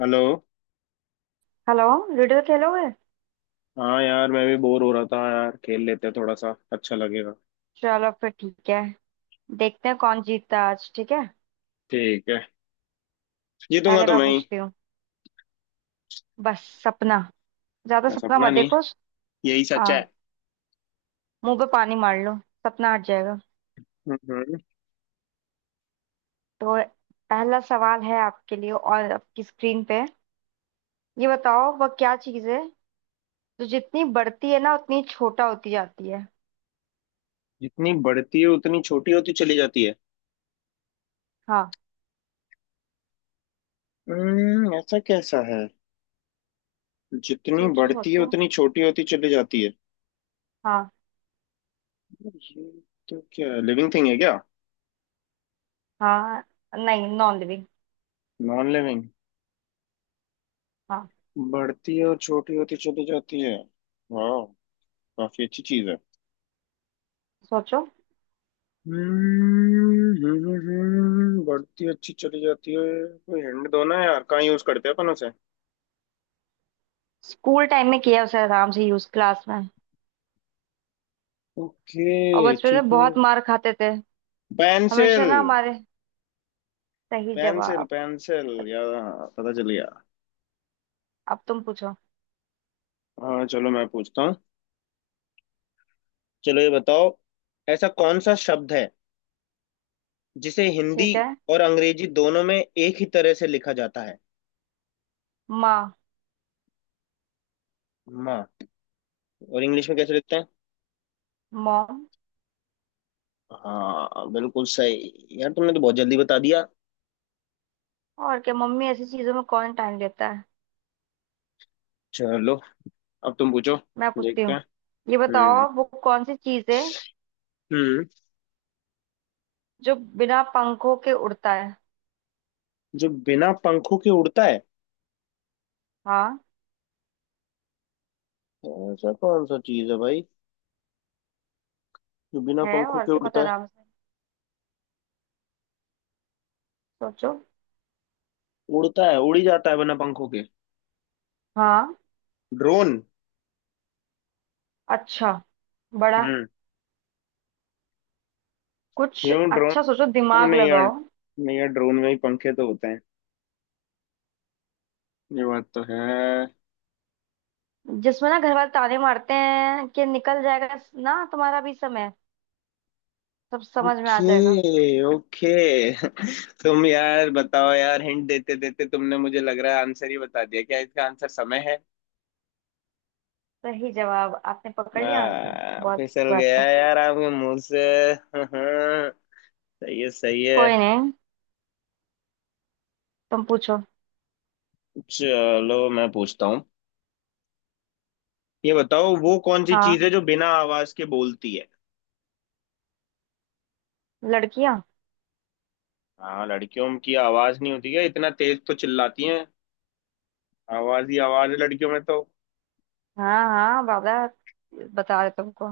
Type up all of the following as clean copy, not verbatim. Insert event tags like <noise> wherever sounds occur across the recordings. Hello. Hello. Ludo खेलोगे। हाँ यार, मैं भी बोर हो रहा था यार, खेल लेते हैं, थोड़ा सा अच्छा लगेगा। चलो फिर ठीक है। देखते हैं कौन जीतता है आज, ठीक है। ठीक है। जीतूंगा पहले तो मैं मैं ही। पूछती हूँ। बस सपना। ज्यादा मैं सपना सपना मत नहीं, देखो। यही सच हाँ, है। मुंह पे पानी मार लो, सपना हट जाएगा। हम्म। तो पहला सवाल है आपके लिए और आपकी स्क्रीन पे। ये बताओ वह क्या चीज है जो जितनी बढ़ती है ना उतनी छोटा होती जाती है। जितनी बढ़ती है उतनी छोटी होती चली जाती है? हाँ, हम्म, ऐसा कैसा है? जितनी सोचो बढ़ती है सोचो। उतनी छोटी होती चली जाती है। हाँ। ये तो क्या है, लिविंग थिंग है क्या? हाँ, नहीं, नॉन लिविंग। Non living? हाँ, बढ़ती है और छोटी होती चली जाती है। वाह, काफी अच्छी चीज है। सोचो। बढ़ती अच्छी चली जाती है। कोई हिंट दो ना यार, कहाँ यूज करते हैं अपन उसे? स्कूल टाइम में किया उसे आराम से यूज क्लास में। और ओके बचपन में ठीक है। बहुत मार खाते थे हमेशा पेंसिल। ना हमारे। सही पेंसिल जवाब। पेंसिल चलो, यार, हाँ, पता चल गया। अब तुम पूछो। हाँ चलो मैं पूछता हूँ। चलो ये बताओ, ऐसा कौन सा शब्द है जिसे हिंदी ठीक है। और अंग्रेजी दोनों में एक ही तरह से लिखा जाता है? माँ। माँ? और इंग्लिश में कैसे लिखते हैं? मॉम। हाँ बिल्कुल सही यार, तुमने तो बहुत जल्दी बता दिया। और क्या, मम्मी ऐसी चीजों में कौन टाइम देता है। चलो अब तुम पूछो। मैं पूछती देखते हूँ। हैं। ये हम्म बताओ वो कौन सी चीज है हम्म जो बिना पंखों के उड़ता है। जो बिना पंखों के उड़ता है? हाँ, ऐसा कौन सा चीज है भाई जो बिना है पंखों और के क्या उड़ता पता है? आराम से। सोचो। उड़ता है, उड़ी जाता है बिना पंखों के। हाँ। ड्रोन? अच्छा, बड़ा हम्म, कुछ क्यों ड्रोन? अच्छा सोचो, हम दिमाग नहीं यार, लगाओ। नहीं यार, ड्रोन में ही पंखे तो होते हैं, ये बात तो है। जिसमें ना घर वाले ताने मारते हैं कि निकल जाएगा ना तुम्हारा भी समय, सब समझ में आ जाएगा। Okay okay. <laughs> तुम यार बताओ यार, हिंट देते देते तुमने मुझे लग रहा है आंसर ही बता दिया, क्या इसका आंसर समय है? सही जवाब आपने पकड़ लिया आंसर, बहुत अच्छी फिसल बात गया है। यार आपके मुंह से। <laughs> सही है सही है। कोई नहीं, तुम पूछो। चलो मैं पूछता हूँ। ये बताओ, वो कौन सी चीज हाँ, है जो बिना आवाज के बोलती है? लड़कियां। हाँ, लड़कियों की आवाज नहीं होती है, इतना तेज तो चिल्लाती हैं, आवाज ही आवाज है लड़कियों में तो। हाँ हाँ बाबा, बता रहे तुमको।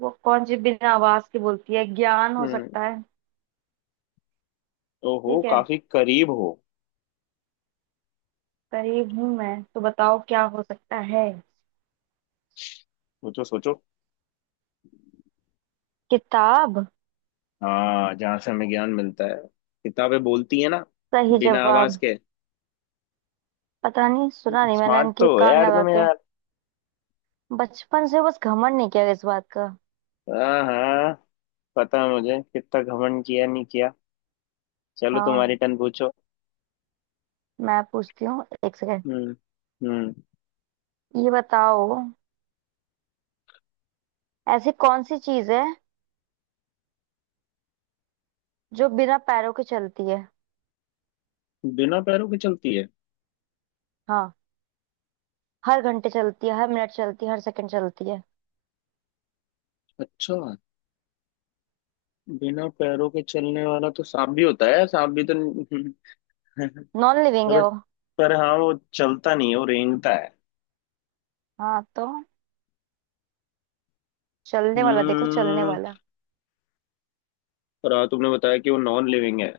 वो कौन सी बिना आवाज की बोलती है, ज्ञान हो हम्म, सकता है। ओहो, ठीक है, काफी करीब हो। करीब हूं मैं तो, बताओ क्या हो सकता है। सोचो सोचो। किताब। हाँ, जहाँ से हमें ज्ञान मिलता है, किताबें बोलती है ना, सही बिना आवाज जवाब। के। पता नहीं सुना नहीं मैंने स्मार्ट उनके तो हो कान यार लगा तुम के। यार। बचपन से बस घमंड नहीं किया इस बात का। हाँ हाँ, पता है मुझे, कितना घमंड किया नहीं किया। चलो हाँ, तुम्हारी टर्न, पूछो। मैं पूछती हूँ, एक सेकेंड। हम्म हम्म ये बताओ, ऐसी कौन सी चीज है जो बिना पैरों के चलती है। बिना पैरों के चलती है? हाँ, हर घंटे चलती है, हर मिनट चलती है, हर सेकंड चलती है। अच्छा, बिना पैरों के चलने वाला तो सांप भी होता है, सांप भी तो। <laughs> नॉन लिविंग पर है वो- वो। पर हाँ वो चलता नहीं है, वो रेंगता है। हाँ तो चलने वाला देखो, चलने हम्म, वाला। पर हाँ तुमने बताया कि वो नॉन लिविंग है।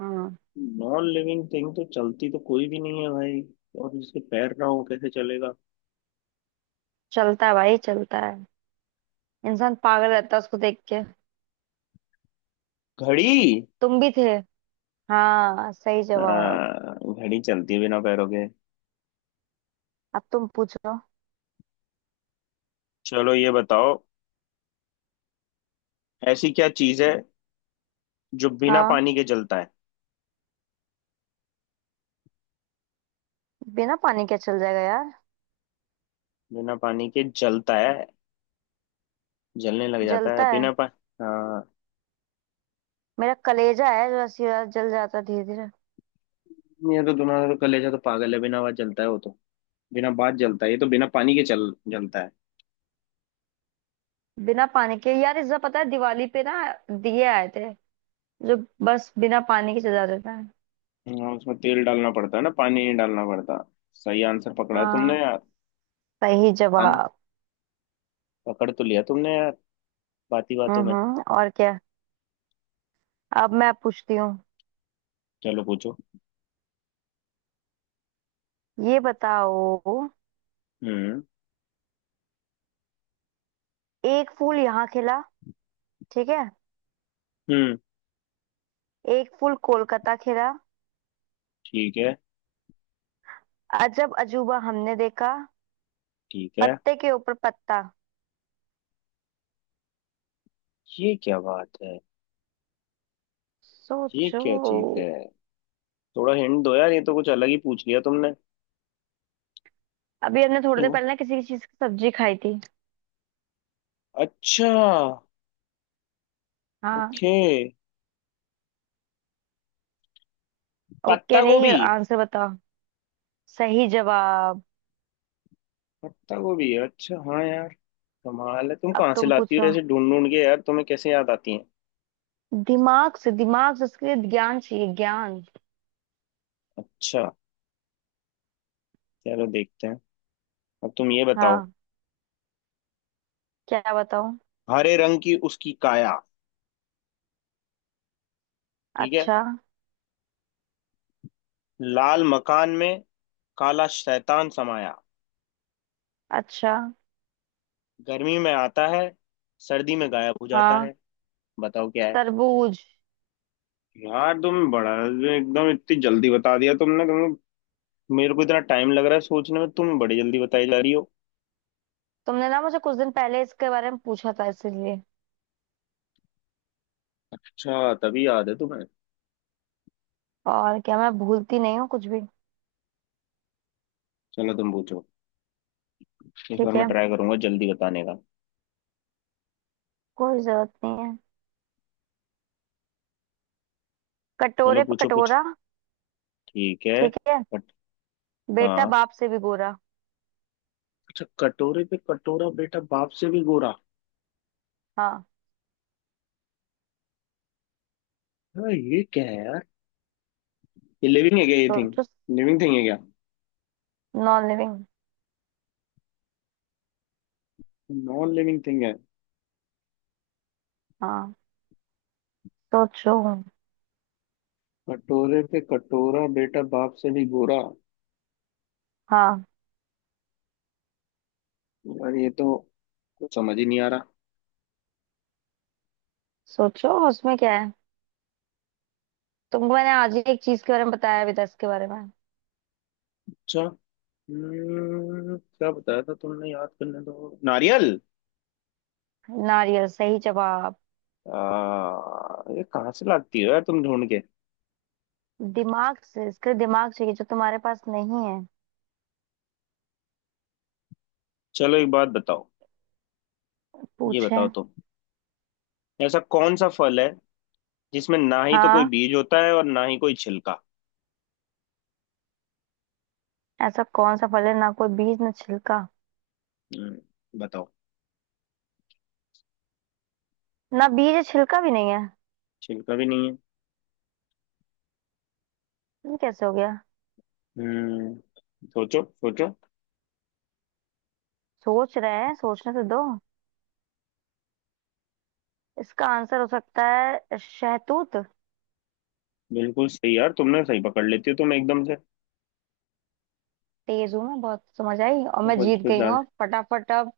हम्म नॉन लिविंग थिंग तो चलती तो कोई भी नहीं है भाई, और जिसके पैर ना हो कैसे चलेगा? चलता है भाई, चलता है। इंसान पागल रहता है उसको देख के। घड़ी? तुम भी थे। हाँ, सही जवाब। हाँ घड़ी चलती है बिना पैरों के। अब तुम पूछो। चलो ये बताओ, ऐसी क्या चीज है जो बिना हाँ, पानी के जलता है? बिना पानी के चल जाएगा यार। बिना पानी के जलता है, जलने लग जाता है जलता है। बिना पा। हाँ, मेरा कलेजा है जो ऐसी रात जल जाता है धीरे धीरे। ये तो तुम्हारा तो कलेजा तो पागल है, बिना बात जलता है वो तो, बिना बात जलता है, ये तो बिना पानी के चल जलता है। बिना पानी के यार, इस बार पता है दिवाली पे ना दिए आए थे जो बस बिना पानी के चल जाते थे। हाँ, उसमें तेल डालना पड़ता है ना, पानी नहीं डालना पड़ता। सही आंसर पकड़ा है तुमने हाँ, यार। सही अन जवाब। पकड़ तो लिया तुमने यार, बाती बातों में। हम्म, और क्या। अब मैं पूछती हूँ। चलो पूछो। ये बताओ, हम्म एक फूल यहाँ खिला, ठीक है, हम्म एक फूल कोलकाता खिला, ठीक है अजब अजूबा हमने देखा, ठीक है। पत्ते के ऊपर पत्ता। ये क्या बात है? ये सोचो। क्या चीज है? थोड़ा हिंट दो यार, ये तो कुछ अलग ही पूछ लिया तुमने। अभी हमने थोड़ी देर हम्म, पहले ना किसी की चीज की सब्जी खाई थी। अच्छा, हाँ। ओके, ओके पत्ता नहीं, गोभी? आंसर बताओ। सही जवाब। पत्ता गोभी, अच्छा हाँ यार, कमाल है, तुम अब कहाँ से तुम लाती हो पूछो। ऐसे ढूंढ ढूंढ के, यार तुम्हें कैसे याद आती है? दिमाग से, दिमाग से, उसके लिए ज्ञान चाहिए ज्ञान। अच्छा, चलो देखते हैं। अब तुम ये बताओ। हाँ, क्या बताऊं। हरे रंग की उसकी काया, ठीक है, अच्छा। लाल मकान में काला शैतान समाया, अच्छा। गर्मी में आता है, सर्दी में गायब हो जाता हाँ, है, बताओ क्या है? तरबूज। यार तुम बड़ा एकदम इतनी जल्दी बता दिया तुमने, तुम्हें मेरे को इतना टाइम लग रहा है सोचने में, तुम बड़ी जल्दी बताई जा रही हो। तुमने ना मुझे कुछ दिन पहले इसके बारे में पूछा था इसीलिए। अच्छा, तभी याद है तुम्हें। और क्या, मैं भूलती नहीं हूँ कुछ भी। चलो तुम पूछो, इस बार ठीक मैं है, ट्राई करूंगा जल्दी बताने का। कोई जरूरत नहीं है। चलो कटोरे पे पूछो कुछ। कटोरा, ठीक है। ठीक है, बट बेटा हाँ, बाप से भी गोरा। अच्छा, कटोरे पे कटोरा बेटा बाप से भी गोरा। हाँ, हाँ ये क्या है यार? ये लिविंग है क्या ये थिंग? सोचो। लिविंग थिंग है क्या? Non living. Non living thing है? हाँ, सोचो। कटोरे पे कटोरा बेटा बाप से भी गोरा, हाँ, यार ये तो कुछ समझ ही नहीं आ रहा। सोचो उसमें क्या है। तुमको मैंने आज ही एक चीज के बारे में बताया अभी 10 के बारे में। अच्छा, क्या बताया था तुमने, याद करने दो। नारियल? नारियल, सही जवाब। आ, ये कहाँ से लाती हो यार तुम ढूंढ के? दिमाग से, इसके दिमाग चाहिए जो तुम्हारे पास नहीं है। चलो एक बात बताओ, ये पूछे। बताओ तुम, ऐसा कौन सा फल है जिसमें ना ही तो कोई हाँ, बीज होता है और ना ही कोई छिलका? ऐसा कौन सा फल है ना कोई बीज ना छिलका। बताओ। ना बीज, छिलका भी नहीं है, छिलका भी नहीं है। ये कैसे हो गया। हम्म, सोचो सोचो। सोच रहे हैं, सोचने से दो, इसका आंसर हो सकता है शहतूत। बिल्कुल सही यार, तुमने सही पकड़ लेती हो तुम एकदम से। तेज हूं मैं बहुत, समझ आई, और मैं कुछ जीत कुछ गई ज्यादा- हूँ फटाफट। अब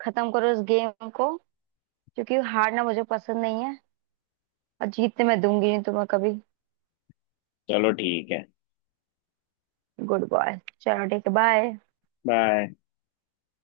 खत्म करो इस गेम को, क्योंकि हारना मुझे पसंद नहीं है, और जीतने मैं दूंगी नहीं तुम्हें कभी। चलो ठीक है। गुड बॉय, चलो ठीक है, बाय। बाय।